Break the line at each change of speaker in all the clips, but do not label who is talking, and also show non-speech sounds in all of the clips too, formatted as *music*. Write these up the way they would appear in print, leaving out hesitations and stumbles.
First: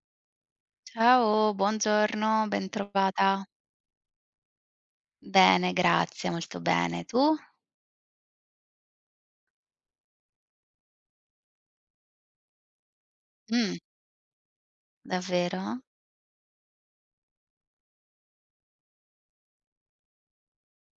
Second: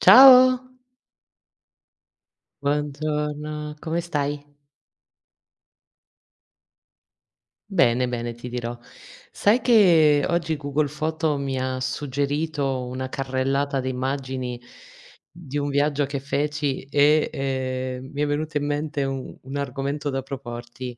Ciao,
Ciao, buongiorno, bentrovata.
buongiorno, come stai?
Bene, grazie, molto bene. Tu?
Bene, bene, ti dirò. Sai che oggi Google Foto mi ha suggerito una
Mh,
carrellata di immagini di un
davvero?
viaggio che feci e, mi è venuto in mente un argomento da proporti.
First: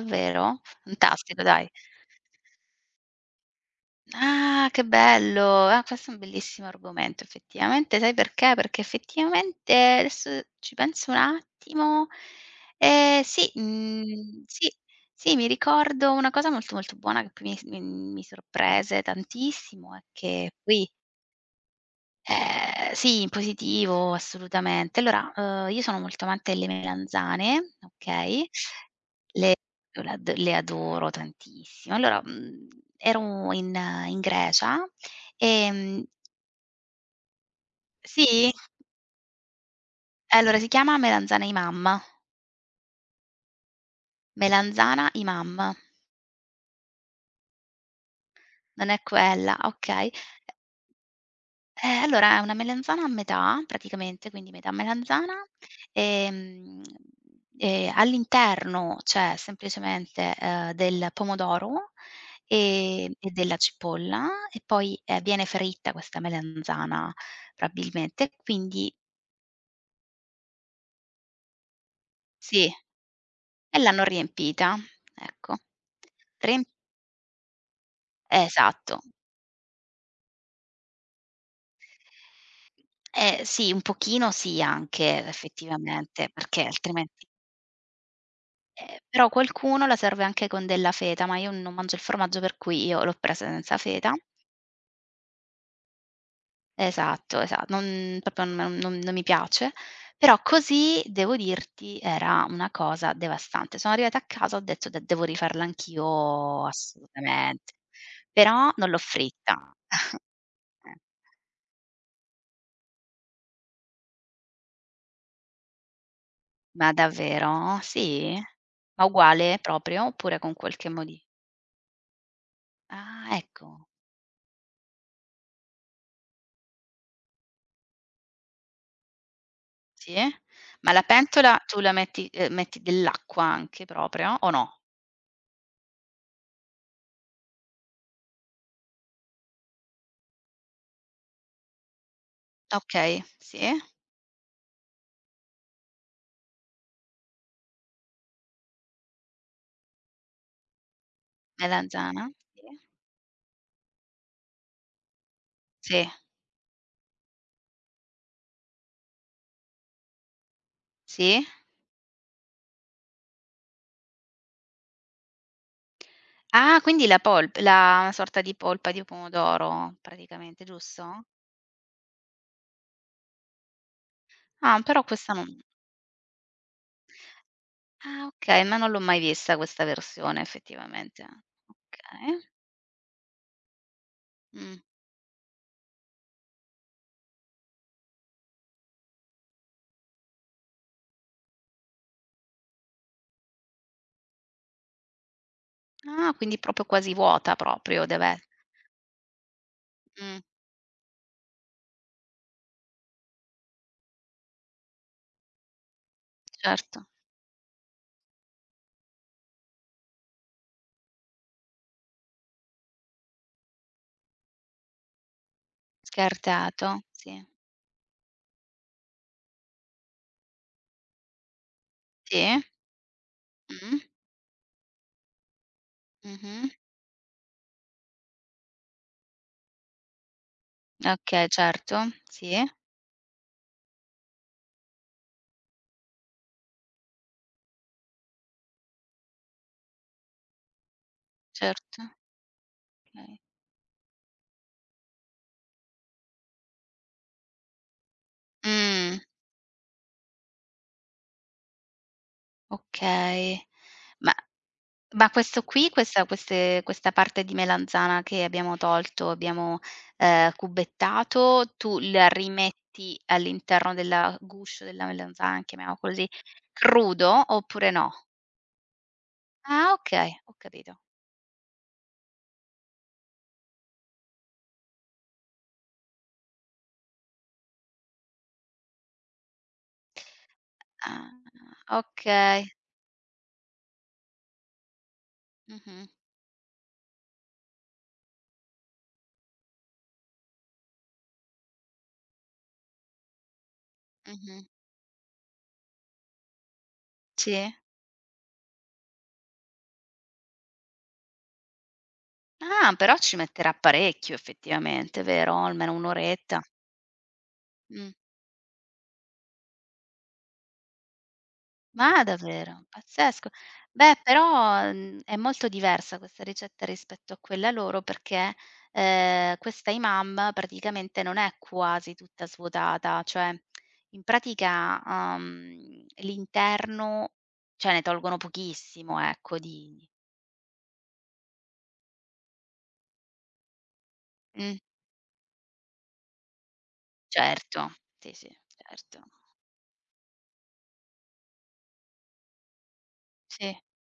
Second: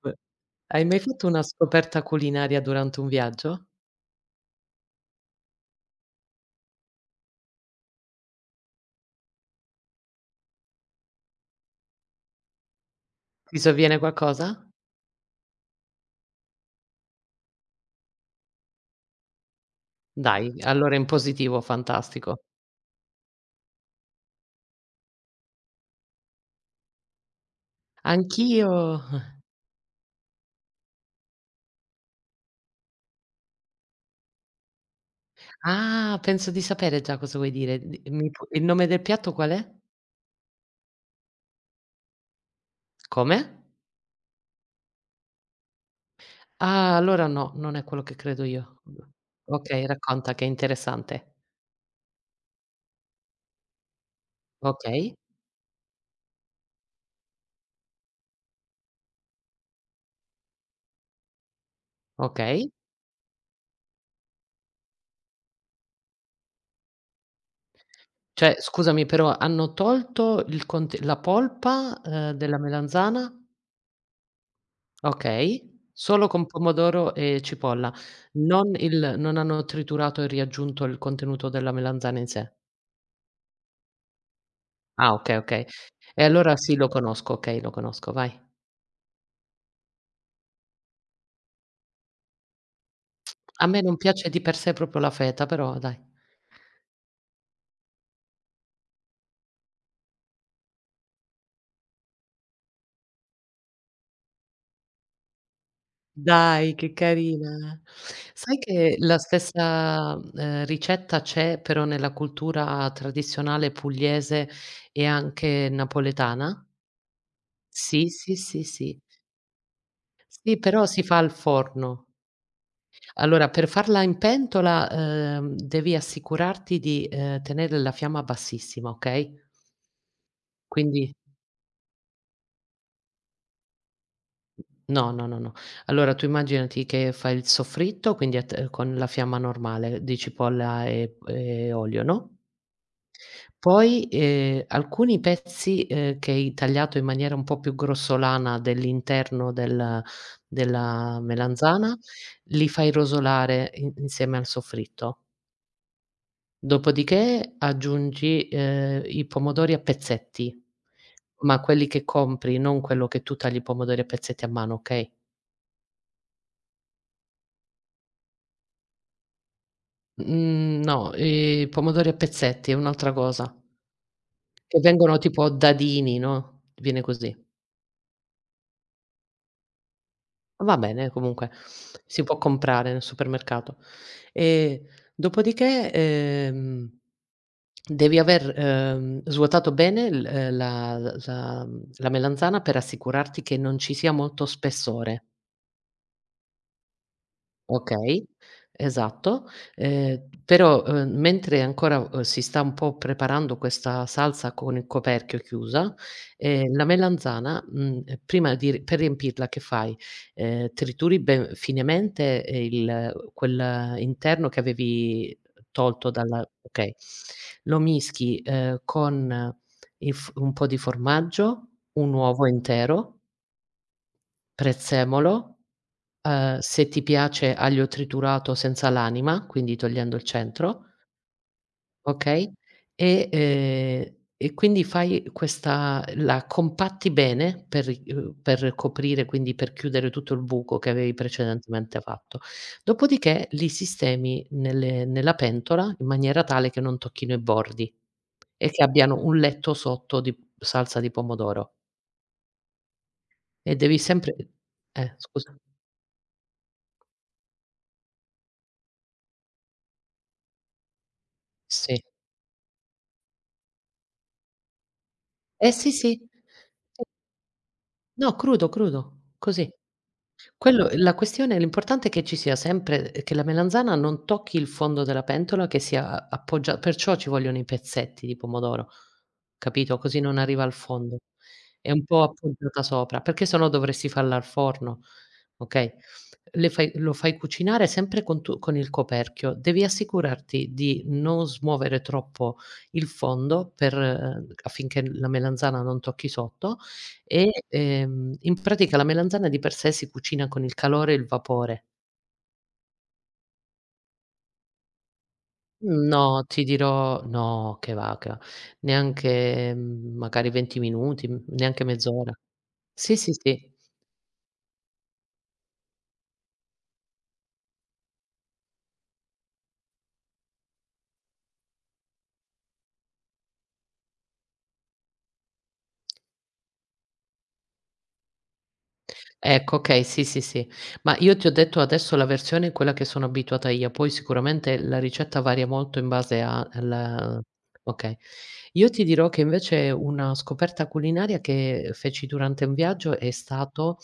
V Hai mai fatto
Fantastico,
una
dai.
scoperta culinaria durante un viaggio?
Ah, che bello! Ah, questo è un bellissimo argomento effettivamente, sai perché? Perché effettivamente adesso ci penso un attimo, sì,
Ti sovviene qualcosa?
sì, sì, mi ricordo una cosa molto, molto buona che poi mi s mi mi sorprese tantissimo e che
Dai,
poi.
allora in positivo, fantastico.
Sì, in positivo, assolutamente. Allora, io sono molto amante delle melanzane, okay,
Anch'io *laughs*
le io le ad le adoro tantissimo. Allora, ero in Grecia, ehm
Ah, penso di sapere già cosa vuoi dire. Di mi pu
sì?
Il nome del piatto qual è?
Allora si chiama
Come?
melanzana imam,
Ah, allora no, non è quello che credo io.
non è quella,
Okay,
okay.
racconta che è interessante.
Allora è una melanzana a metà praticamente, quindi metà
Okay,
melanzana, ehm, e all'interno c'è semplicemente, del pomodoro,
okay.
e della cipolla e poi, viene fritta questa melanzana probabilmente,
Cioè,
quindi
scusami, però hanno tolto il conte la polpa, della
sì,
melanzana?
e l'hanno riempita, ecco.
Okay. Solo con
Riemp
pomodoro e cipolla. Non
Esatto.
il non hanno triturato e riaggiunto il contenuto della melanzana in sé.
Eh sì, un pochino sì
Ah,
anche
okay, okay. E
effettivamente,
allora
perché
sì, lo
altrimenti
conosco, okay, lo conosco, vai.
Però qualcuno la serve anche con della feta, ma io non mangio il formaggio, per cui io l'ho presa
A
senza
me non
feta.
piace di per sé proprio la feta, però dai.
Esatto, esa non proprio non mi piace, però così, devo dirti, era una cosa devastante. Sono arrivata a casa, ho detto: "De devo rifarla anch'io
Dai, che
assolutamente."
carina. Sai
Però non
che
l'ho
la
fritta. *laughs*
stessa,
Eh.
ricetta c'è però nella cultura tradizionale pugliese e anche napoletana?
Ma davvero?
Sì, sì,
Sì?
sì, sì.
Ma uguale proprio, oppure con
Sì, però
qualche
si
modi.
fa al forno.
Ah,
Allora, per
ecco.
farla in pentola, devi assicurarti di, tenere la fiamma bassissima, okay,
Sì? Ma la
quindi.
pentola tu la metti metti dell'acqua anche proprio o no?
No, no, no, no. Allora tu immaginati che fai il soffritto, quindi a t con la fiamma normale di cipolla e olio, no,
Okay, sì,
poi, alcuni pezzi, che hai tagliato in maniera un po' più grossolana dell'interno della melanzana,
melanzana, sì,
li fai rosolare in insieme al soffritto.
sì,
Dopodiché aggiungi, i pomodori a pezzetti,
sì.
ma quelli che compri, non quello che tu tagli i pomodori a pezzetti a mano, okay?
Ah, quindi la sorta di polpa di pomodoro praticamente,
Mhmm, no,
giusto?
pomodori a pezzetti è un'altra cosa,
Ah,
che
però
vengono
questa
tipo
non.
a dadini, no, viene così.
Ah, okay, ma non l'ho mai vista questa versione
Va bene
effettivamente.
comunque, si può
Okay.
comprare nel supermercato.
Mh.
Ehm, Dopodiché, devi aver, svuotato bene l la melanzana per assicurarti che non ci sia molto spessore.
Ah, quindi proprio quasi vuota proprio
Okay,
deve.
esatto.
Mh,
Però, mentre ancora, si sta un po' preparando questa salsa con il coperchio chiusa, la
certo.
melanzana, prima di ri per riempirla, che fai? Trituri ben finemente, il quel interno che avevi tolto dalla. Okay.
Scartato, sì.
Lo mischi, con il f un po' di formaggio, un
Sì.
uovo intero,
Mh.
prezzemolo.
Mh-mh.
Se ti piace aglio triturato senza l'anima, quindi togliendo il centro,
Okay, certo.
okay,
Sì,
e ehm, e quindi fai questa la compatti bene per ri per coprire, quindi per chiudere tutto il buco che avevi precedentemente
certo.
fatto.
Okay.
Dopodiché li sistemi nelle nella pentola in maniera tale che non tocchino i bordi e che
Mh,
abbiano un letto sotto di salsa di pomodoro
okay.
e devi
Ma
sempre
ma
scusa.
questo qui, questa queste questa parte di melanzana che abbiamo tolto, abbiamo, cubettato, tu
Sì.
la rimetti all'interno della guscio della melanzana,
Eh sì,
chiamiamo così,
sì.
crudo oppure no?
No, crudo, crudo, così.
Ah, okay, ho
Quello
capito.
la questione l'importante è che ci sia sempre che la melanzana non tocchi il fondo della pentola, che sia a appoggia, perciò ci vogliono i pezzetti di pomodoro, capito, così non arriva al fondo.
Ah,
È un po'
okay.
appoggiata sopra, perché se no dovresti farla al forno, okay,
Mh-mh,
le fai lo fai cucinare sempre con il coperchio. Devi assicurarti di non smuovere troppo il fondo per
mh-mh.
affinché la melanzana non tocchi sotto
Sì.
e, in pratica la melanzana di per sé si cucina con il calore e il vapore.
Ah, però ci metterà parecchio effettivamente, vero? Almeno 1
No,
oretta.
ti dirò no, che
Mh.
va, che va. Neanche, magari 20 minuti, m neanche
Ma
mezz'ora.
davvero?
Sì, sì,
Pazzesco.
sì.
Beh, però, è molto diversa questa ricetta rispetto a quella loro perché, questa Imam praticamente non è quasi tutta svuotata, cioè in pratica, l'interno cioè ne tolgono pochissimo ecco
Ecco, okay,
di.
sì, sì, sì. Ma io ti ho detto adesso la versione in quella che sono abituata io, poi
Mh,
sicuramente la ricetta varia molto in base a al,
certo,
okay.
sì, sì,
Io ti
certo.
dirò che invece una scoperta culinaria che feci durante un viaggio è
Sì.
stato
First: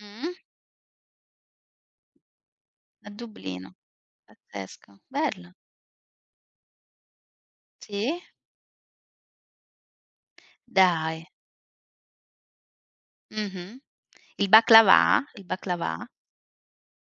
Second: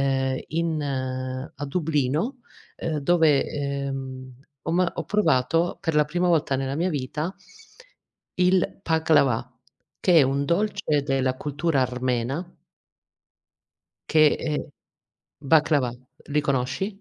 Mh-mh.
in a Dublino,
A
dove,
Dublino.
ho ma
Pazzesco.
ho
Bello.
provato per la prima volta nella mia vita
Sì?
il baklava, che è un dolce
Dai.
della cultura armena
Mh-mh.
che
Il
è
baklava? Il baklava?
baklava, li conosci?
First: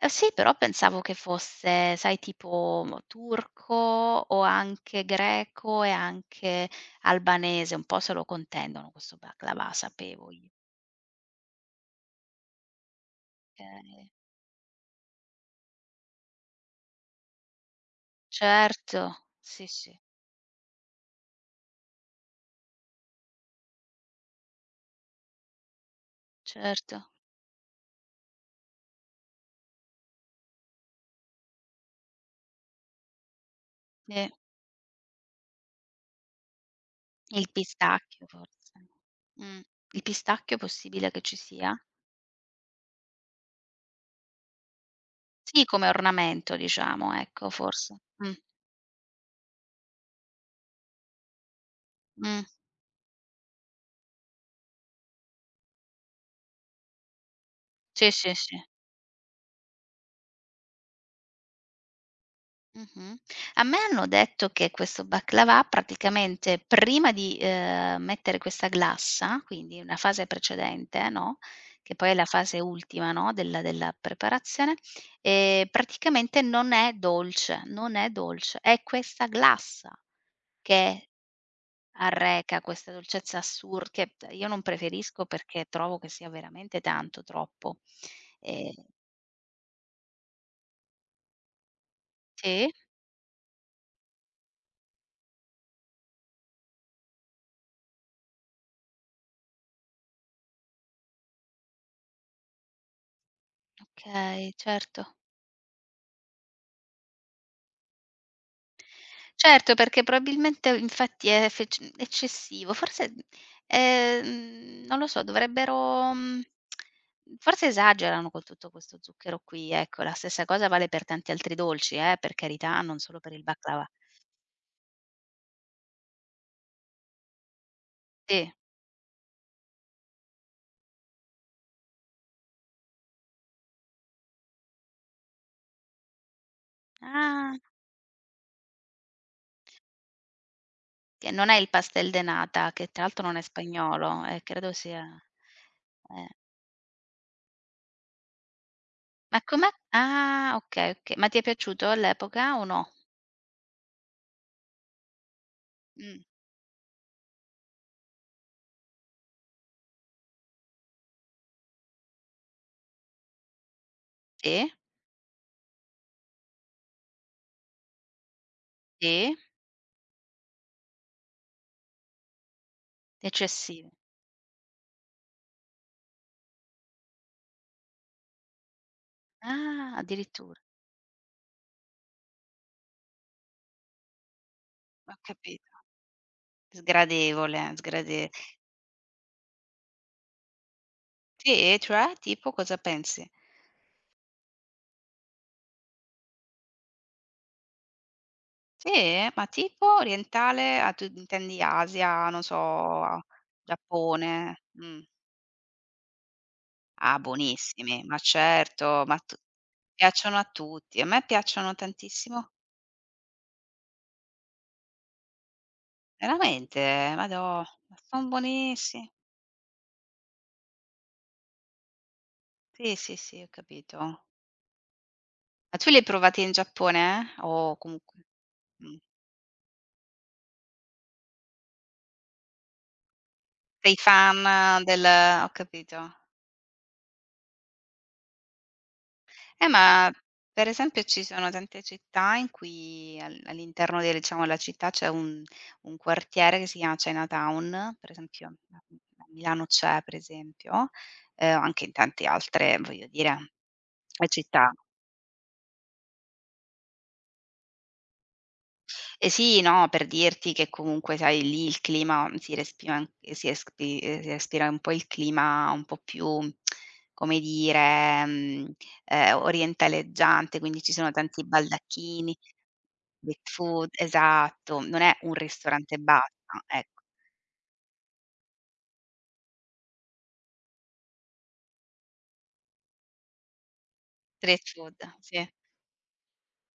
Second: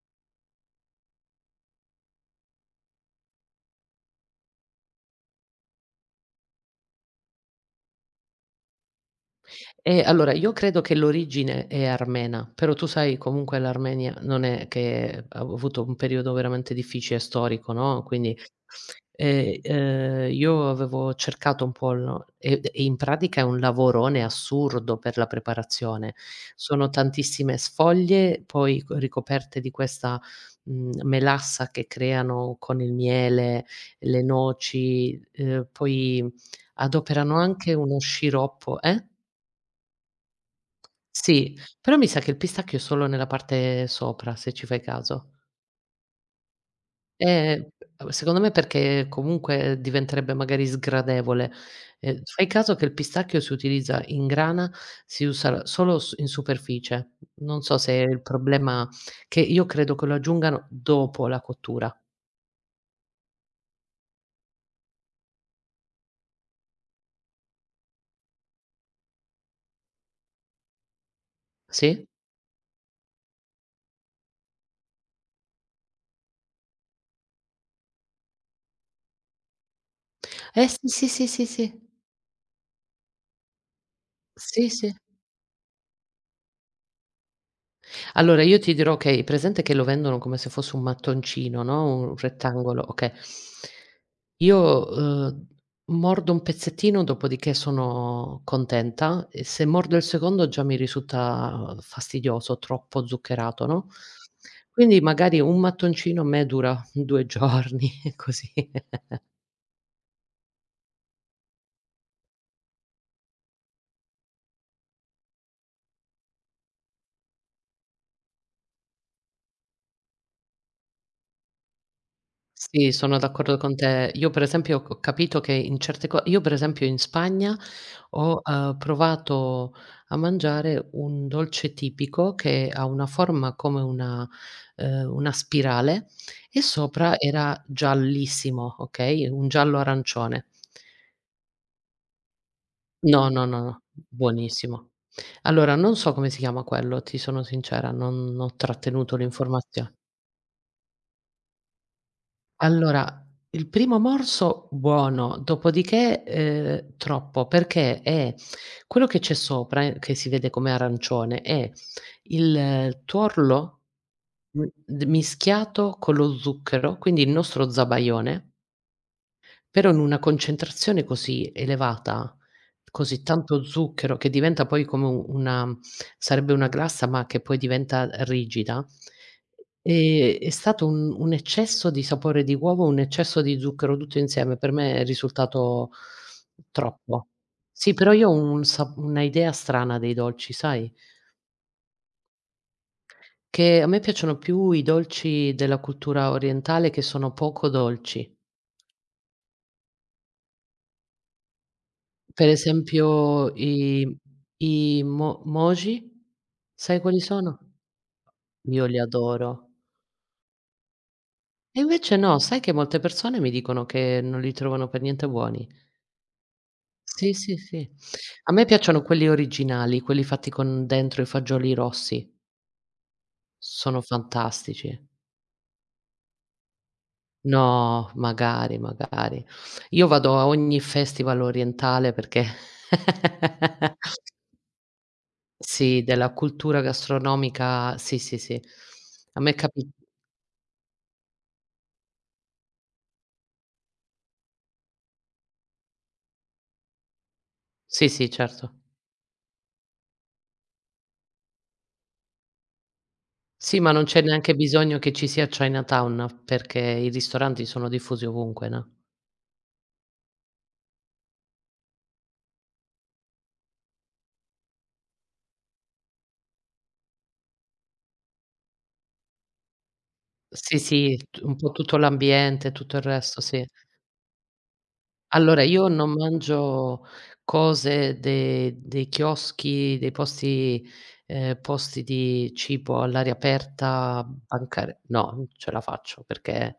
Sì, però pensavo che fosse, sai, tipo, turco o anche greco e anche albanese, un po' se lo contendono questo baklava, sapevo
Allora
io.
io credo che l'origine è armena, però tu sai comunque
Okay.
l'Armenia non è che ha avuto un periodo veramente difficile storico, no, quindi,
Certo, sì, sì,
io avevo cercato un po' l e in pratica è un lavorone assurdo per la preparazione. Sono
certo.
tantissime sfoglie, poi co ricoperte di questa, melassa che creano con il miele, le
Sì,
noci, poi adoperano
il
anche uno
pistacchio forse.
sciroppo, eh?
Mh. Il pistacchio è possibile che ci
Sì,
sia?
però mi sa che il pistacchio è solo nella parte sopra, se ci fai caso.
Sì, come ornamento diciamo, ecco
Ehm,
forse.
Secondo me, perché comunque diventerebbe magari sgradevole.
Mh.
Fai caso che il pistacchio si utilizza in grana, si usa solo s in superficie. Non so se è
Sì,
il
sì, sì.
problema, che io credo che lo aggiungano dopo la cottura.
Mh-mh. A me hanno detto che questo baklava praticamente prima di, mettere questa glassa, quindi una fase precedente, no, che
Sì?
poi è la fase ultima, no, della preparazione, praticamente non è dolce, non è dolce, è questa glassa
Eh sì,
che
sì, sì, sì, sì.
arreca questa dolcezza assur che io non
Sì, sì.
preferisco perché trovo che sia veramente tanto, troppo.
Allora io
Ehm
ti dirò, che hai presente che lo vendono come se fosse un mattoncino, no, un
sì,
rettangolo, okay. Io, uhm, mordo un pezzettino, dopodiché sono contenta, e se mordo il secondo già mi risulta fastidioso, troppo zuccherato, no,
okay,
quindi
certo.
magari un mattoncino a me dura 2 giorni, *laughs* così.
Certo, perché probabilmente infatti è fec eccessivo. Forse, non lo so, dovrebbero, forse esagerano con tutto questo zucchero qui, ecco. La stessa cosa vale per tanti altri dolci, per carità,
Sì,
non
sono
solo per il
d'accordo con
baccalà.
te. Io per esempio ho capito che in certe co. Io per esempio in Spagna ho,
Sì.
provato a mangiare un dolce tipico che ha una forma come una spirale, e sopra
Ah,
era giallissimo, okay, un giallo arancione.
che non è il pastel de nata, che tra l'altro
No,
non è
no, no, no,
spagnolo, credo
buonissimo.
sia,
Allora non so
eh.
come si chiama quello, ti sono sincera, non ho trattenuto
Ma com'è?
l'informazio.
Ah, okay, okay. Ma ti è piaciuto all'epoca o no?
Allora, il primo morso buono,
Mh.
dopodiché, troppo, perché è quello che c'è sopra, che si vede come arancione, è il tuorlo m
Sì?
d mischiato con lo zucchero, quindi il nostro zabaione,
Sì?
però in una concentrazione così elevata, così tanto
Eccessivo.
zucchero che diventa poi come u una. Sarebbe una glassa, ma che poi diventa rigida.
Ah,
È
addiritu
stato un eccesso di sapore di uovo, un eccesso di zucchero, tutto insieme, per me è
ho capito.
risultato troppo.
Sgradevole,
Sì, però io
sgrade
ho un sa una idea strana dei dolci, sai,
sì, e cioè? Tipo cosa pensi?
che a me piacciono più i dolci della cultura orientale, che sono poco dolci.
Sì? Ma tipo orientale, ah, tu intendi Asia, non
Per esempio
so,
i
Giappone,
i
mh.
mo moji, sai
Ah,
quali sono?
buonissimi, ma
Io li
certo, ma tu
adoro.
piacciono a tutti. A me piacciono
E invece no,
tantissimo.
sai che molte persone mi dicono che non li trovano per niente buoni.
Veramente?
Sì, sì,
Madò,
sì.
ma son
A me piacciono
buonissi
quelli originali, quelli fatti con dentro i fagioli rossi,
sì, sì, sì, ho
sono
capito.
fantastici.
Ma tu li hai provati in Giappone, eh? O
No,
comunque
magari,
mh.
magari. Io vado a ogni festival orientale perché *laughs*
Sei fan del. Ho capito.
sì, della cultura gastronomica sì, sì, sì. A me capi,
Ma per esempio ci sono tante città in cui al all'interno del diciamo, la città c'è un quartiere che si chiama Chinatown,
sì,
per
sì,
esempio a
certo.
m a Milano c'è per esempio, anche in tante altre voglio dire,
Sì, ma non c'è neanche
città.
bisogno che ci sia Chinatown, perché i ristoranti sono diffusi ovunque, no.
Eh sì, no, per dirti che comunque sai lì il clima si respira an si espi si respira un po' il clima un po' più, come dire, orientaleggiante,
Sì,
quindi ci sono
sì, t
tanti
un po' tutto
baldacchini.
l'ambiente, tutto il resto,
Street
sì.
food, esatto, non è un
Allora, io
ristorante e
non
basta, ecco.
mangio cose de dei chioschi, dei posti di cibo all'aria aperta,
Street food,
bancare no,
sì.
non ce la faccio perché,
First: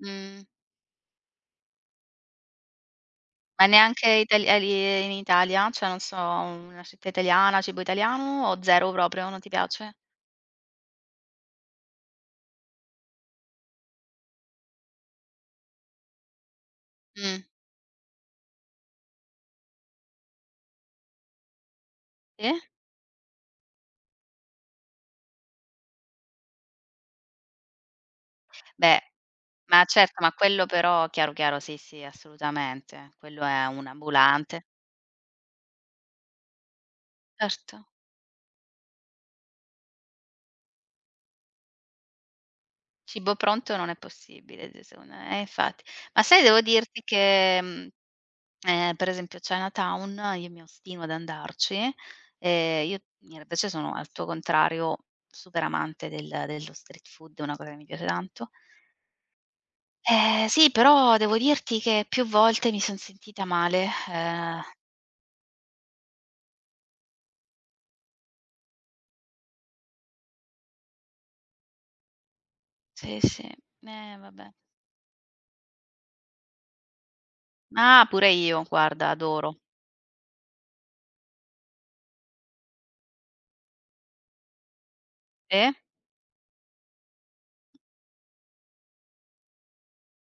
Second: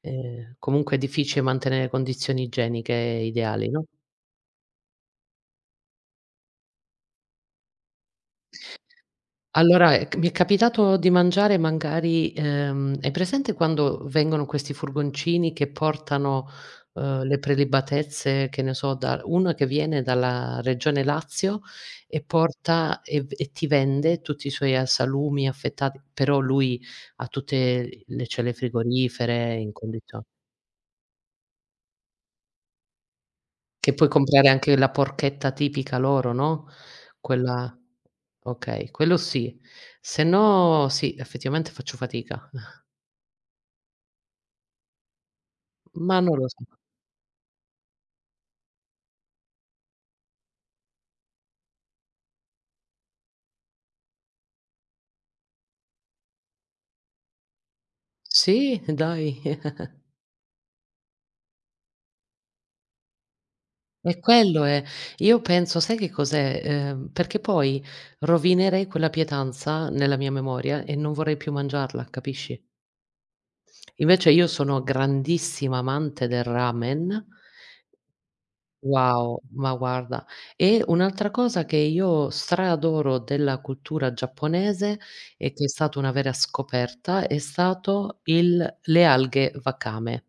Mh.
comunque è difficile mantenere condizioni igieniche
Ma
ideali, no?
neanche itali lì in Italia? Cioè, non so, una città italiana, cibo italiano o 0 proprio, non ti piace?
Allora, c mi è capitato di mangiare magari hai presente quando vengono questi furgoncini che portano, le
Mh,
prelibatezze, che ne so, da uno che viene dalla regione Lazio e
sì?
porta e v e ti vende tutti i suoi a salumi affettati, però lui ha tutte le celle
Beh,
frigorifere in
ma certo,
condizio.
ma quello però chiaro, chiaro, sì, sì, assolutamente. Quello è un
Che puoi comprare
ambulante.
anche la porchetta tipica loro, no,
Certo.
quella, okay, quello sì. Se no sì, effettivamente faccio fatica.
Cibo pronto non è possibile, d secondo me, infatti.
Ma
Ma
non
sai,
lo
devo
so.
dirti che, mhmm per esempio Chinatown io mi ostino ad andarci, io invece sono al tuo contrario super amante dello street food, è una cosa che mi piace tanto.
Sì, dai, *laughs*
Sì, però devo dirti che più volte mi son sentita male,
è quello è. Io penso, sai che cos'è? Perché poi rovinerei quella pietanza nella mia memoria e non vorrei più mangiarla, capisci?
sì, sì, eh
Invece io
vabbè.
sono grandissima amante del ramen.
Ah, pure io, guarda,
Wow,
adoro.
ma guarda. E un'altra cosa che io straadoro della cultura giapponese, e
Sì?
che è stata una vera scoperta, è stato il le alghe wakame.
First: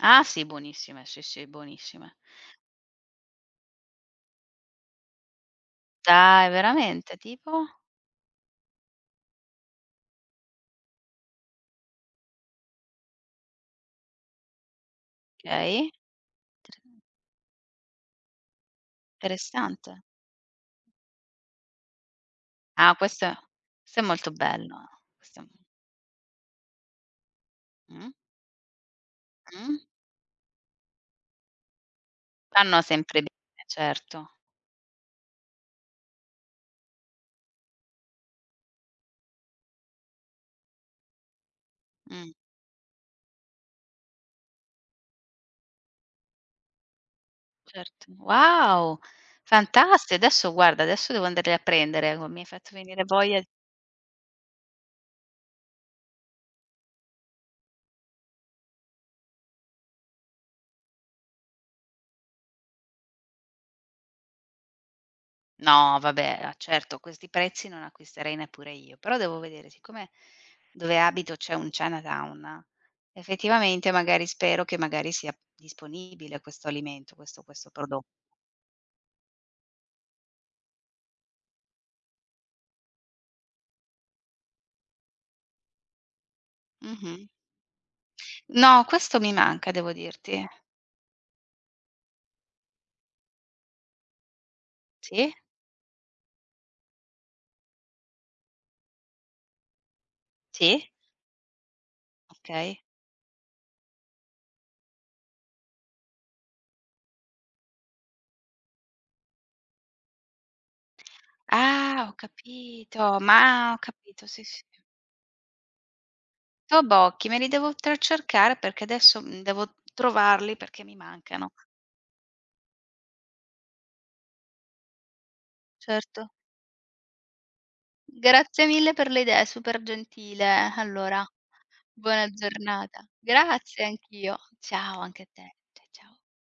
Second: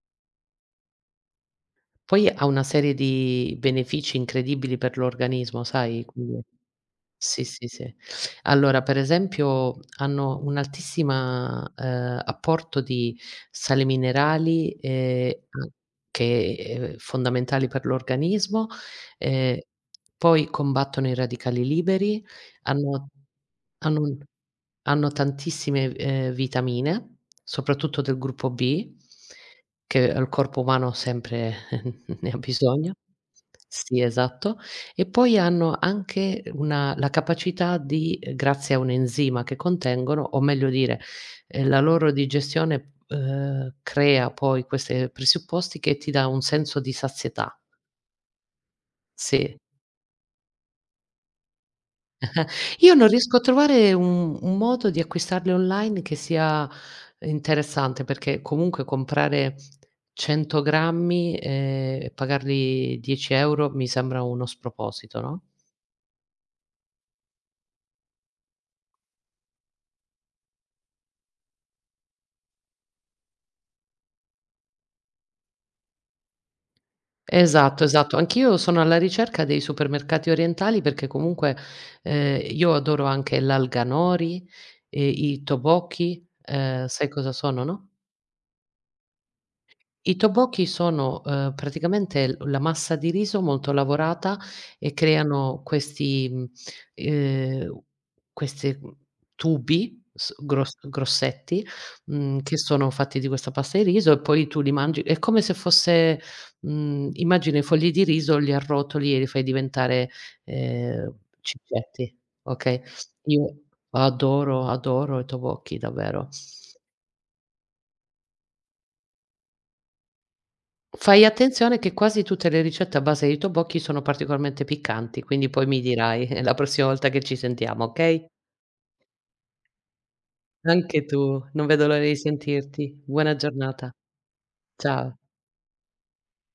Ah sì, buonissime, sì, sì, buonissime.
Poi ha una serie di benefici incredibili per l'organismo, sai, quindi
Dai, veramente?
sì,
Tipo?
sì, sì. Allora, per esempio, hanno un'altissima, apporto di sali minerali, a
Okay,
che,
intere
fondamentali per l'organismo, ehm,
interessante.
poi combattono i radicali liberi,
Ah,
hanno
questo
hanno
è
un
molto bello,
hanno
questo è.
tantissime, vitamine, soprattutto
Mh,
del gruppo B,
mh.
che al corpo umano sempre *laughs* ne ha
Fanno
bisogno.
sempre bene,
Sì,
certo.
esatto. E poi hanno anche una la capacità di grazie a un enzima che contengono, o meglio dire, la loro
Mh,
digestione, crea poi queste presupposti che ti dà un senso di sazietà.
certo. Wow,
Sì.
fantastico. Adesso guarda, adesso devo andarli a prendere, ecco, mi hai fatto
Io
venire
non riesco
voglia.
a trovare un modo di acquistarle online che sia interessante, perché comunque comprare 100 grammi, e pagarli 10 € mi sembra uno sproposito, no?
No, vabbè, a certo, a questi prezzi non acquisterei neppure io, però devo vedere, siccome dove abito c'è un Chinatown, effettivamente magari spero che magari sia disponibile questo alimento, questo questo
Esatto,
prodo
esatto. Anch'io sono alla ricerca dei supermercati orientali, perché comunque, io adoro anche l'alga nori e i tteokbokki. Sai
mh-mh.
cosa sono, no?
No, questo mi manca devo
I
dirti.
tteokbokki sono, praticamente l la massa di riso molto lavorata, e
Sì?
creano questi, ehm, queste, tubi s gros
Sì?
grossetti, che
Okay.
sono fatti di questa pasta di riso, e poi tu li mangi, è come se fosse, immagina i fogli di riso, li arrotoli e li fai diventare, ehm,
Ah, ho
cicchetti, okay?
capito,
Io
ma ho capito, sì, sì.
adoro, adoro i tteokbokki, davvero.
Trabocchi, me li devo tra cercare perché adesso, devo trovarli perché mi
Fai
mancano.
attenzione che quasi tutte le ricette a base di tteokbokki sono particolarmente piccanti, quindi poi mi
Certo.
dirai *laughs* la prossima volta che ci sentiamo, okay?
Grazie mille per le idee, super gentile.
Anche
Allora,
tu, non vedo l'ora di
buona
sentirti.
giornata.
Buona
Grazie
giornata.
anch'io. Ciao
Ciao.
anche a te. Ciao.